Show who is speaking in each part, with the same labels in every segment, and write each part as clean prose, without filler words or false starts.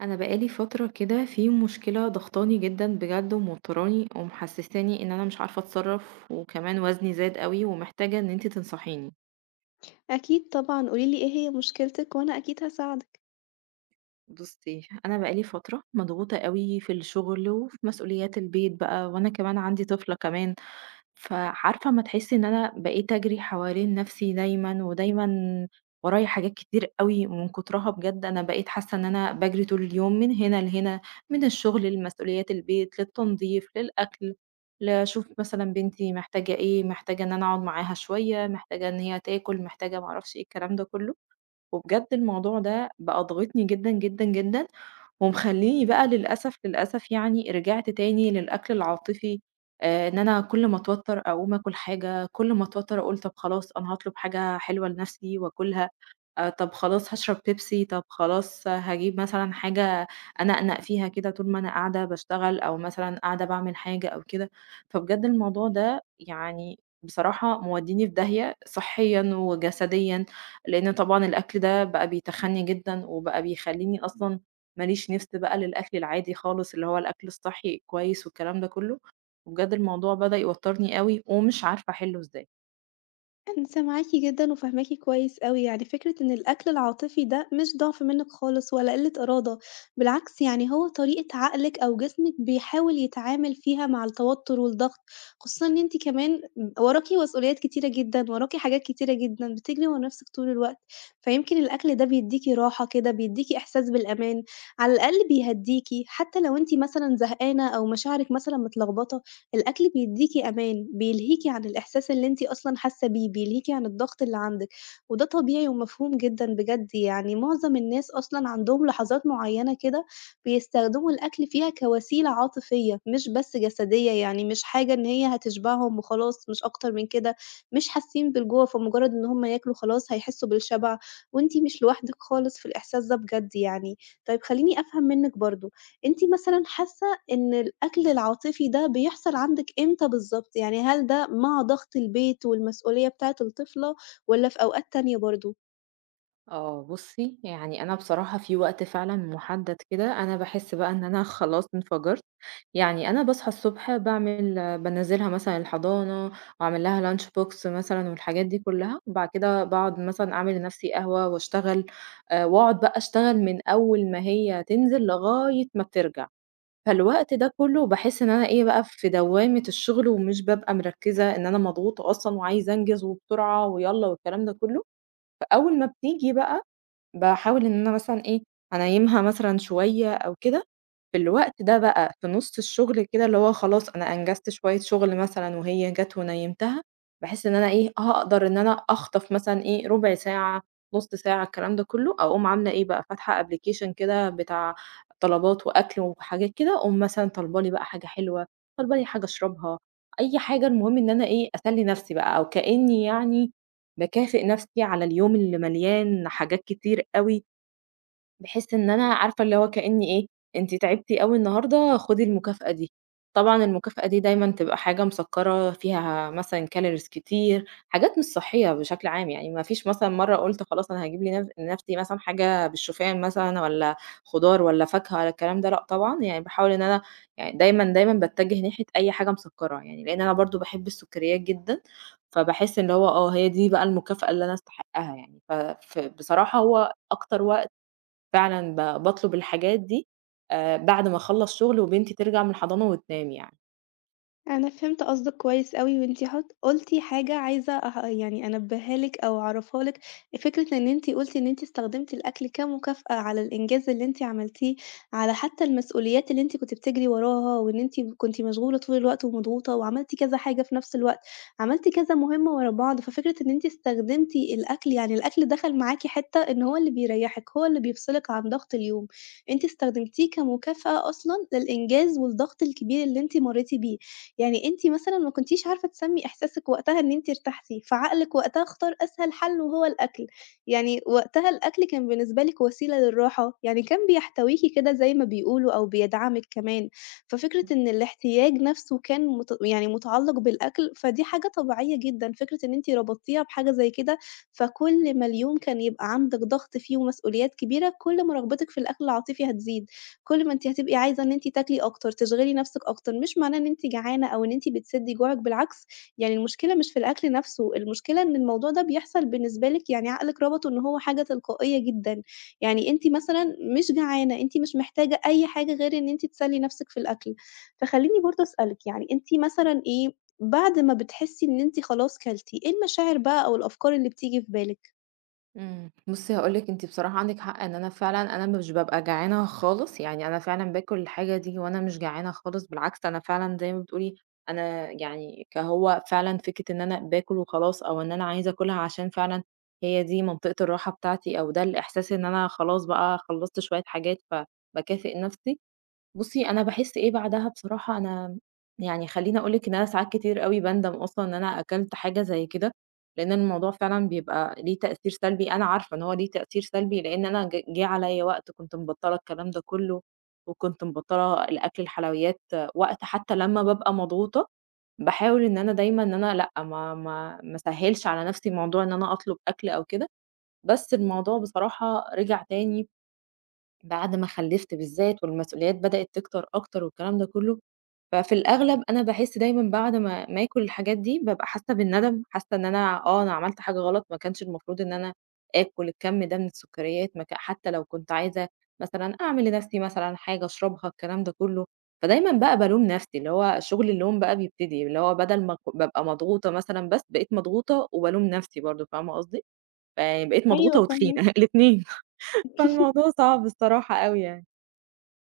Speaker 1: انا بقالي فتره كده في مشكله ضغطاني جدا بجد ومضطراني ومحسساني، ان انا مش عارفه اتصرف، وكمان وزني زاد قوي ومحتاجه ان انتي تنصحيني.
Speaker 2: أكيد طبعًا، قولي لي إيه هي مشكلتِك وأنا أكيد هاساعدِك.
Speaker 1: بُصّي، أنا بقى لي فترة مضغوطة أوي في الشغل، وفي مسؤوليات البيت بقى، وأنا كمان عندي طفلة كمان، فعارفة أمّا تحسّي إن أنا بقيت أجري حوالين نَفْسي دايمًا، ودايمًا ورايا حاجات كتير أوي، ومن كُترها بجد أنا بقيت حاسّة إن أنا باجري طول اليوم من هنا لهنا، من الشغل لمسؤوليات البيت، للتنضيف، للأكل، لأشوف مثلًا بنتي محتاجة إيه، محتاجة إن أنا أقعد معاها شوية، محتاجة إن هي تاكل، محتاجة ما أعرفش إيه، الكلام ده كُلّه. وبجد الموضوع ده بقى ضاغطني جدًا، جدًا، جدًا، ومخلّيني بقى للأسف، للأسف يعني رجعت تاني للأكل العاطفي، إن أنا كل ما أتوتّر أقوم آكل حاجة، كل ما أتوتّر أقول طَب خلاص أنا هاطلب حاجة حلوة لنفسي وآكلها، طَب خلاص هاشرب بيبسي، طَب خلاص هاجيب مثلًا حاجة أنقنق فيها كده طول ما أنا قاعدة باشتغل أو مثلًا قاعدة باعمل حاجة أو كده، فبجد الموضوع ده يعني بصراحة مودّيني في داهية صحيًا وجسديًا. لأن طبعًا الأكل ده بقى بيتخنّي جدًا، وبقى بيخلّيني أصلًا ما ليش نِفْس بقى للأكل العادي خالص، اللي هو الأكل الصحّي الكويس والكلام ده كلّه، وبجد الموضوع بدأ يوتّرني أوي ومش عارفة أحلّه إزاي.
Speaker 2: أنا سامعاكِ جدًا وفاهماكِ كويس أوي، يعني فكرة إن الأكل العاطفي ده مش ضعف منِّك خالص ولا قلة إرادة، بالعكس يعني هو طريقة عقلِك أو جسمِك بيحاول يتعامل فيها مع التوتر والضغط، خصوصًا إن أنتِ كمان وراكِ مسؤوليات كتيرة جدًا، وراكِ حاجات كتيرة جدًا، بتجري ورا نفسِك طول الوقت، فيمكن الأكل ده بيدّيكِ راحة كده، بيدّيكِ إحساس بالأمان، على الأقل بيهدّيكِ، حتى لو أنتِ مثلًا زهقانة أو مشاعرِك مثلًا متلخبطة. الأكل بيدّيكِ أمان، بيلهيكِ عن الإحساس اللي أنتِ أصلًا حاسة بيه، بيلهيكِ عن الضغط اللي عندِك، وده طبيعي ومفهوم جدًا بجد يعني، معظم الناس أصلًا عندهم لحظات معيّنة كده بيستخدموا الأكل فيها كوسيلة عاطفية، مش بس جسدية، يعني مش حاجة إن هي هتشبعهم وخلاص مش أكتر من كده، مش حاسين بالجوع فمجرد إن هُم ياكلوا خلاص هيحسوا بالشبع، وأنتِ مش لوحدِك خالص في الإحساس ده بجد يعني. طيب خلّيني أفهم منِّك برضه، أنتِ مثلًا حاسة إن الأكل العاطفي ده بيحصل عندِك إمتى بالضبط؟ يعني هل ده مع ضغط البيت والمسؤولية بتاعة الطفلة والّا في أوقات تانية برضه؟
Speaker 1: آه، بُصّي، يعني أنا بصراحة في وقت فعلًا مُحدّد كده أنا باحس بقى إن أنا خلاص انفجرت. يعني أنا باصحى الصبح بانزّلها مثلًا الحضانة، وأعمل لها lunch box مثلًا والحاجات دي كلّها، وبعد كده باقعد مثلًا أعمل لنفسي قهوة واشتغل، واقعد بقى أشتغل من أول ما هي تنزل لغاية ما بترجع، فالوقت ده كلّه باحس إن أنا إيه بقى في دوّامة الشغل ومش بابقى مركّزة إن أنا مضغوطة أصلًا وعايزة أنجز وبسرعة ويالّا والكلام ده كلّه، فأول ما بتيجي بقى باحاول إن أنا مثلًا إيه أنيّمها مثلًا شوية أو كده في الوقت ده بقى في نُص الشغل كده اللي هو خلاص أنا أنجزت شوية شغل مثلًا وهي جات ونيّمتها، بحيث إن أنا إيه، هاقدر إن أنا أخطف مثلًا إيه، ربع ساعة، نُص ساعة، الكلام ده كلّه، أقوم عاملة إيه بقى، فاتحة application كده بتاع طلبات وأكل وحاجات كده، أقوم مثلًا طالبة لي بقى حاجة حلوة، طالبة لي حاجة أشربها، أي حاجة المهم إن أنا إيه، أسلّي نَفْسي بقى أو كإنّي يعني باكافئ نَفْسي على اليوم اللي مليان حاجات كتير أوي بحيث إن أنا عارفة اللي هو كأني إيه، أنتِ تعبتِ أوي النهارده خدي المكافأة دي، طبعًا المكافأة دي دايمًا تبقى حاجة مسكّرة فيها مثلًا كالوريز كتير، حاجات مش صحية بشكل عام، يعني ما فيش مثلًا مرّة قُلت خلاص أنا هاجيب لنفسي مثلًا حاجة بالشوفان مثلًا والّا خضار والّا فاكهة والّا الكلام ده لأ طبعًا، يعني باحاول إن أنا يعني دايمًا، دايمًا باتجه ناحية أي حاجة مسكّرة يعني، لإن أنا برضه باحب السكريات جدًا، فباحس اللي هو هي دي بقى المكافأة اللي أنا أستحقها يعني، ف بصراحة هو أكتر وقت فعلًا باطلب الحاجات دي بعد ما أخلّص شغل وبنتي ترجع من الحضانة وتنام يعني.
Speaker 2: أنا فهمت قصدِك كويس أوي، وأنتِ قُلتِ حاجة عايزة أه يعني أنبّهها لِك أو أعرّفها لِك، فكرة إن أنتِ قُلتِ إن أنتِ استخدمتِ الأكل كمكافأة على الإنجاز اللي أنتِ عملتيه، على حتى المسؤوليات اللي أنتِ كنتِ بتجري وراها، وإن أنتِ كنتِ مشغولة طول الوقت ومضغوطة، وعملتِ كذا حاجة في نفس الوقت، عملتِ كذا مهمة ورا بعض، ففكرة إن أنتِ استخدمتِ الأكل يعني الأكل دخل معاكِ حتّة إن هو اللي بيريّحِك، هو اللي بيفصلِك عن ضغط اليوم، أنتِ استخدمتيه كمكافأة أصلًا للإنجاز والضغط الكبير اللي أنتِ مرّيتِ بيه. يعني أنتِ مثلًا ما كنتيش عارفة تسمّي إحساسِك وقتها إن أنتِ ارتحتِ، فعقلِك وقتها اختار أسهل حل وهو الأكل، يعني وقتها الأكل كان بالنسبة لِك وسيلة للراحة، يعني كان بيحتويكِ كده زي ما بيقولوا أو بيدعمِك كمان، ففكرة إن الاحتياج نفْسه كان يعني متعلق بالأكل، فدي حاجة طبيعية جدًا، فكرة إن أنتِ ربطتيها بحاجة زي كده، فكل ما اليوم كان يبقى عندِك ضغط فيه ومسؤوليات كبيرة، كل ما رغبتِك في الأكل العاطفي هتزيد. كل ما أنتِ هتبقي عايزة إن أنتِ تاكلي أكتر، تشغلي نَفْسِك أكتر، مش معناه إن أنتِ جعانة أو إن أنتِ بتسدّي جوعِك، بالعكس، يعني المشكلة مش في الأكل نَفْسه، المشكلة إن الموضوع ده بيحصل بالنسبة لِك يعني عقلِك ربطه إن هو حاجة تلقائية جدًا، يعني أنتِ مثلًا مش جعانة، أنتِ مش محتاجة أي حاجة غير إن أنتِ تسلّي نَفْسِك في الأكل. فخلّيني برضه أسألِك، يعني أنتِ مثلًا إيه، بعد ما بتحسّي إن أنتِ خلاص كلتِ، إيه المشاعر بقى أو الأفكار اللي بتيجي في بالِك؟
Speaker 1: بُصّي هاقول لِك أنتِ بصراحة عندِك حق إن أنا فعلًا أنا مش بابقى جعانة خالص، يعني أنا فعلًا باكل الحاجة دي وأنا مش جعانة خالص، بالعكس أنا فعلًا زي ما بتقولي أنا يعني كهو فعلًا فكرة إن أنا باكل وخلاص أو إن أنا عايزة آكلها عشان فعلًا هي دي منطقة الراحة بتاعتي أو ده الإحساس إن أنا خلاص بقى خلّصت شوية حاجات فباكافئ نفسي. بُصّي، أنا باحس إيه بعدها بصراحة أنا يعني خلّيني أقول لِك إن أنا ساعات كتير أوي باندم أصلًا إن أنا أكلت حاجة زي كده، لإن الموضوع فعلًا بيبقى ليه تأثير سلبي، أنا عارفة إن هو ليه تأثير سلبي لإن أنا جه عليّا وقت كنت مبطّلة الكلام ده كلّه، وكنت مبطّلة الأكل الحلويات وقت حتى لمّا بابقى مضغوطة، باحاول إن أنا دايمًا إن أنا لأ، ما أسهّلش على نَفْسي موضوع إن أنا أطلب أكل أو كده، بس الموضوع بصراحة رِجع تاني بعد ما خلّفت بالذات والمسؤوليات بدأت تكتر أكتر والكلام ده كلّه، ففي الأغلب أنا باحس دايمًا بعد ما آكل الحاجات دي بابقى حاسة بالندم، حاسة إن أنا أنا عملت حاجة غلط ما كانش المفروض إن أنا آكل الكَم ده من السكريات ما ك حتى لو كنت عايزة مثلًا أعمل لنفسي مثلًا حاجة أشربها الكلام ده كلّه، فدايمًا بقى بالوم نفسي، اللي هو شغل اللوم بقى بيبتدي، اللي هو بدل ما ك بابقى مضغوطة مثلًا بس بقيت مضغوطة وبالوم نفسي برضه فاهمة قصدي؟ فبقيت مضغوطة
Speaker 2: أيوه
Speaker 1: وتخينة
Speaker 2: فاهماكِ.
Speaker 1: الاتنين فالموضوع صعب الصراحة أوي يعني.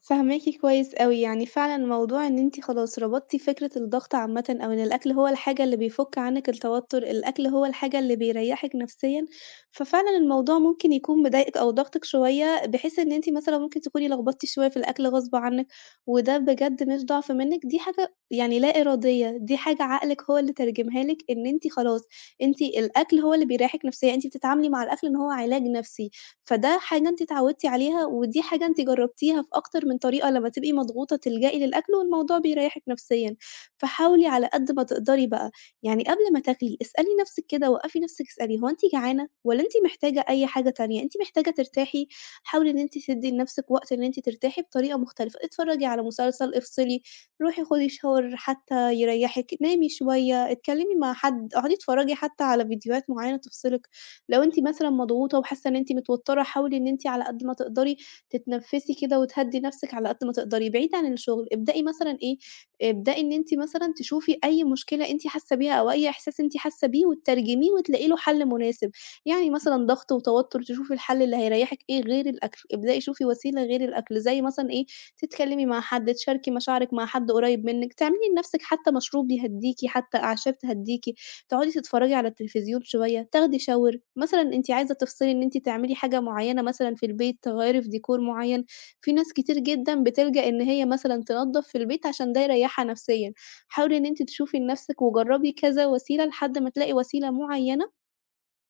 Speaker 2: فاهماكِ كويس أوي، يعني فعلًا موضوع إن أنتِ خلاص ربطتِ فكرة الضغط عامةً أو إن الأكل هو الحاجة اللي بيفُك عنِّك التوتُّر، الأكل هو الحاجة اللي بيريّحِك نفسيًا، ففعلًا الموضوع ممكن يكون مضايقِك أو ضاغطِك شوية، بحيث إن أنتِ مثلًا ممكن تكوني لخبطتِ شوية في الأكل غصب عنِّك، وده بجد مش ضعف منِّك، دي حاجة يعني لا إرادية، دي حاجة عقلِك هو اللي ترجمها لِك إن أنتِ خلاص، أنتِ الأكل هو اللي بيريّحِك نفسيًا، أنتِ بتتعاملي مع الأكل إن هو علاج نفسي. فده حاجة أنتِ اتعودتِ عليها، ودي حاجة أنتِ جرّبتيها في أكتر من طريقة لمّا تبقي مضغوطة تلجئي للأكل والموضوع بيريحِك نفسيًا، فحاولي على قد ما تقدري بقى يعني قبل ما تاكلي اسألي نفسِك كده، وقّفي نفسِك اسألي هو أنتِ جعانة والّا أنتِ محتاجة أي حاجة تانية؟ أنتِ محتاجة ترتاحي، حاولي إن أنتِ تدّي لنفسِك وقت إن أنتِ ترتاحي بطريقة مختلفة، اتفرّجي على مسلسل، افصلي، روحي خدي shower حتى يريحِك، نامي شوية، اتكلمي مع حد، اقعدي اتفرّجي حتى على فيديوهات معيّنة تفصلِك. لو أنتِ مثلًا مضغوطة وحاسة إن أنتِ متوترة، حاولي إن أنتِ على قد ما تقدري تتنفسي كده وتهدّي نفسِك على قد ما تقدري، بعيد عن الشغل. ابدئي مثلًا إيه، ابدئي إن أنتِ مثلًا تشوفي أي مشكلة أنتِ حاسة بيها أو أي إحساس أنتِ حاسة بيه وتترجميه وتلاقي له حل مناسب. يعني مثلًا ضغط وتوتر، تشوفي الحل اللي هيريحِك إيه غير الأكل، ابدئي شوفي وسيلة غير الأكل، زي مثلًا إيه، تتكلمي مع حد، تشاركي مشاعرك مع حد قريب منِّك، تعملي لنفسِك حتى مشروب يهدّيكِ، حتى أعشاب تهدّيكِ. تقعدي تتفرّجي على التلفزيون شوية، تاخدي shower مثلًا أنتِ عايزة تفصلي إن أنتِ تعملي حاجة معيّنة مثلًا في البيت، تغيّري في ديكور معيّن، في ناس كتير جدًا بتلجأ إن هي مثلًا تنضّف في البيت عشان ده يريّحها نفسيًا، حاولي إن أنتِ تشوفي لنفسِك وجرّبي كذا وسيلة لحد ما تلاقي وسيلة معيّنة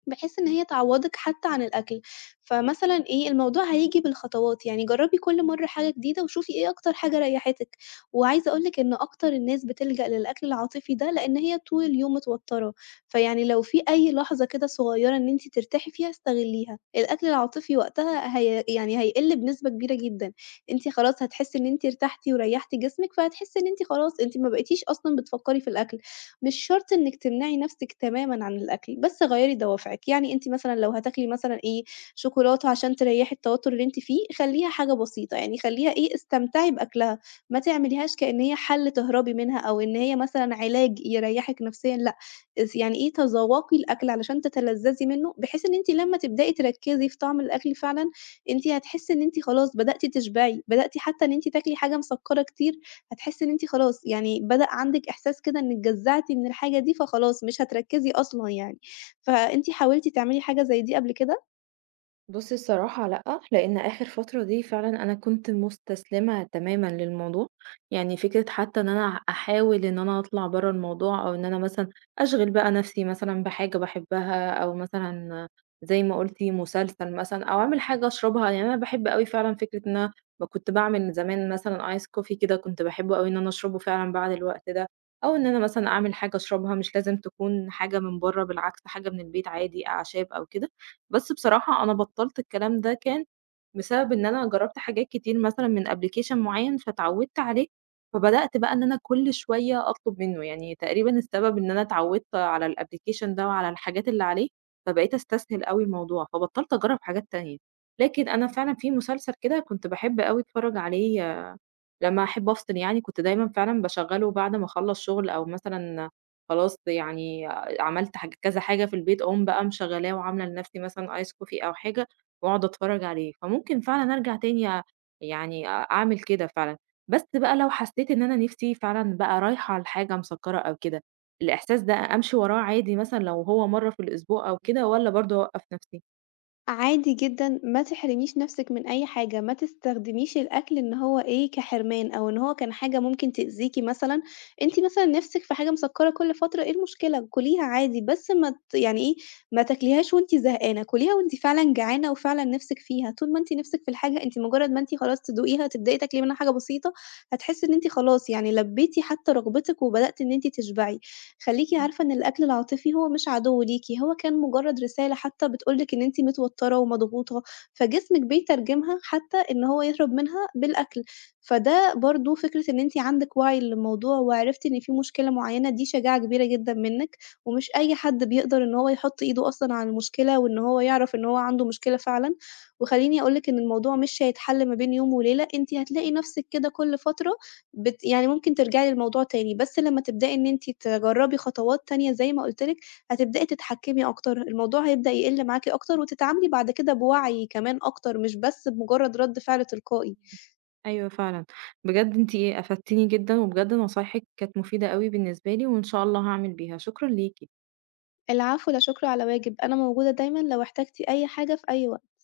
Speaker 2: بحيث إن هي تعوّضِك حتى عن الأكل، فمثلًا إيه، الموضوع هييجي بالخطوات، يعني جرّبي كل مرّة حاجة جديدة وشوفي إيه أكتر حاجة ريّحتِك، وعايزة أقول لِك إن أكتر الناس بتلجأ للأكل العاطفي ده، لإن هي طول اليوم متوتّرة، فيعني لو في أي لحظة كده صغيّرة إن أنتِ ترتاحي فيها استغلّيها، الأكل العاطفي وقتها هي يعني هيقِل بنسبة كبيرة جدًا، أنتِ خلاص هتحسّي إن أنتِ ارتحتِ وريّحتِ جسمِك، فهتحسّي إن أنتِ خلاص أنتِ ما بقيتيش أصلًا بتفكّري في الأكل. مش شرط إنِّك تمنعي نَفْسِك تمامًا عن الأكل، بس غيّري دوافعِك، يعني أنتِ مثلًا لو هتاكلي مثلًا إيه، شوكولاتة عشان تريّحي التوتُّر اللي أنتِ فيه، خلّيها حاجة بسيطة، يعني خلّيها إيه، استمتعي بأكلها، ما تعمليهاش كإن هي حَل تهربي منها أو إن هي مثلًا علاج يريّحِك نفسيًا لأ، يعني إيه، تذوّقي الأكل علشان تتلذّذي منّه، بحيث إن أنتِ لمّا تبدئي تركّزي في طعم الأكل فعلًا، أنتِ هتحسّي إن أنتِ خلاص بدأتِ تشبعي، بدأتِ حتّى إن أنتِ تاكلي حاجة مسكّرة كتير هتحسي إن أنتِ خلاص يعني بدأ عندِك إحساس كده إنِّك جزّعتِ من الحاجة دي، فخلاص مش هتركّزي أصلًا يعني. فأنتِ حاولتِ تعملي حاجة زي دي قبل كده؟
Speaker 1: بُصّي الصراحة لأ، لإن آخر فترة دي فعلًا أنا كنت مُستسلمة تمامًا للموضوع، يعني فكرة حتى إن أنا أحاول إن أنا أطلع برّه الموضوع أو إن أنا مثلًا أشغِل بقى نَفْسي مثلًا بحاجة باحبها أو مثلًا زي ما قُلتِ مسلسل مثلًا أو أعمل حاجة أشربها، يعني أنا باحب أوي فعلًا فكرة إن أنا كنت باعمل زمان مثلًا ice coffee كده كنت باحبه أوي إن أنا أشربه فعلًا بعد الوقت ده، أو إن أنا مثلًا أعمل حاجة أشربها مش لازم تكون حاجة من برّه بالعكس حاجة من البيت عادي أعشاب أو كده، بس بصراحة أنا بطّلت الكلام ده كان بسبب إن أنا جرّبت حاجات كتير مثلًا من application معيّن فاتعوّدت عليه، فبدأت بقى إن أنا كل شوية أطلب منّه، يعني تقريبًا السبب إن أنا اتعوّدت على الapplication ده وعلى الحاجات اللي عليه، فبقيت أستسهل أوي الموضوع، فبطّلت أجرّب حاجات تانية. لكن أنا فعلًا في مسلسل كده كنت باحب أوي أتفرّج عليه لمّا أحب أفصل يعني كنت دايمًا فعلًا باشغّله بعد ما أخلّص شغل أو مثلًا خلاص يعني عملت كذا حاجة في البيت، أقوم بقى مشغّلاه وعاملة لنفسي مثلًا ice coffee أو حاجة وأقعد أتفرّج عليه، فممكن فعلًا أرجع تاني يعني أعمل كده فعلًا. بس بقى لو حسّيت إن أنا نِفْسي فعلًا بقى رايحة لحاجة مسكّرة أو كده، الإحساس ده أمشي وراه عادي مثلًا لو هو مرّة في الأسبوع أو كده والّا برضه أوقّف نَفْسي؟
Speaker 2: عادي جدًا، ما تحرميش نَفْسِك من أي حاجة، ما تستخدميش الأكل إن هو إيه، كحرمان أو إن هو كان حاجة ممكن تأذيكِ مثلًا، أنتِ مثلًا نِفْسِك في حاجة مسكّرة كل فترة، إيه المشكلة؟ كُليها عادي، بس ما ت يعني إيه، ما تاكليهاش وأنتِ زهقانة، كُليها وأنتِ فعلًا جعانة وفعلًا نِفْسِك فيها، طول ما أنتِ نِفْسِك في الحاجة، أنتِ مجرّد ما أنتِ خلاص تدوقيها، تبدئي تاكلي منها حاجة بسيطة، هتحسّي إن أنتِ خلاص يعني لبّيتِ حتى رغبتِك وبدأتِ إن أنتِ تشبعي. خلّيكِ عارفة إن الأكل العاطفي هو مش عدو ليكِ، هو كان مجرّد رسالة حتى بتقول لِك إن أنتِ متوتّرة ومضغوطة، فجسمِك بيترجمها حتى إن هو يهرب منها بالأكل، فده برضه فكرة إن أنتِ عندِك وعي للموضوع وعرفتِ إن في مشكلة معيّنة دي شجاعة كبيرة جدًا منِّك، ومش أي حد بيقدر إن هو يحُط إيده أصلًا على المشكلة وإن هو يعرف إن هو عنده مشكلة فعلًا، وخلّيني أقول لِك إن الموضوع مش هيتحل ما بين يوم وليلة، أنتِ هتلاقي نَفْسِك كده كل فترة يعني ممكن ترجعي للموضوع تاني، بس لمّا تبدئي إن أنتِ تجرّبي خطوات تانية زي ما قُلت لِك، هتبدئي تتحكّمي أكتر، الموضوع هيبدأ يقِل معاكِ أكتر وتتعاملي بعد كده بوعي كمان أكتر، مش بس بمجرّد رَد فعل تلقائي.
Speaker 1: أيوه فعلًا، بجد أنتِ إيه، أفدتيني جدًا، وبجد نصايحِك كانت مفيدة أوي بالنسبة لي، وإن شاء الله هاعمل بيها، شكرًا ليكِ.
Speaker 2: العفو، لا شُكر على واجب، أنا موجودة دايمًا لو احتجتِ أي حاجة في أي وقت.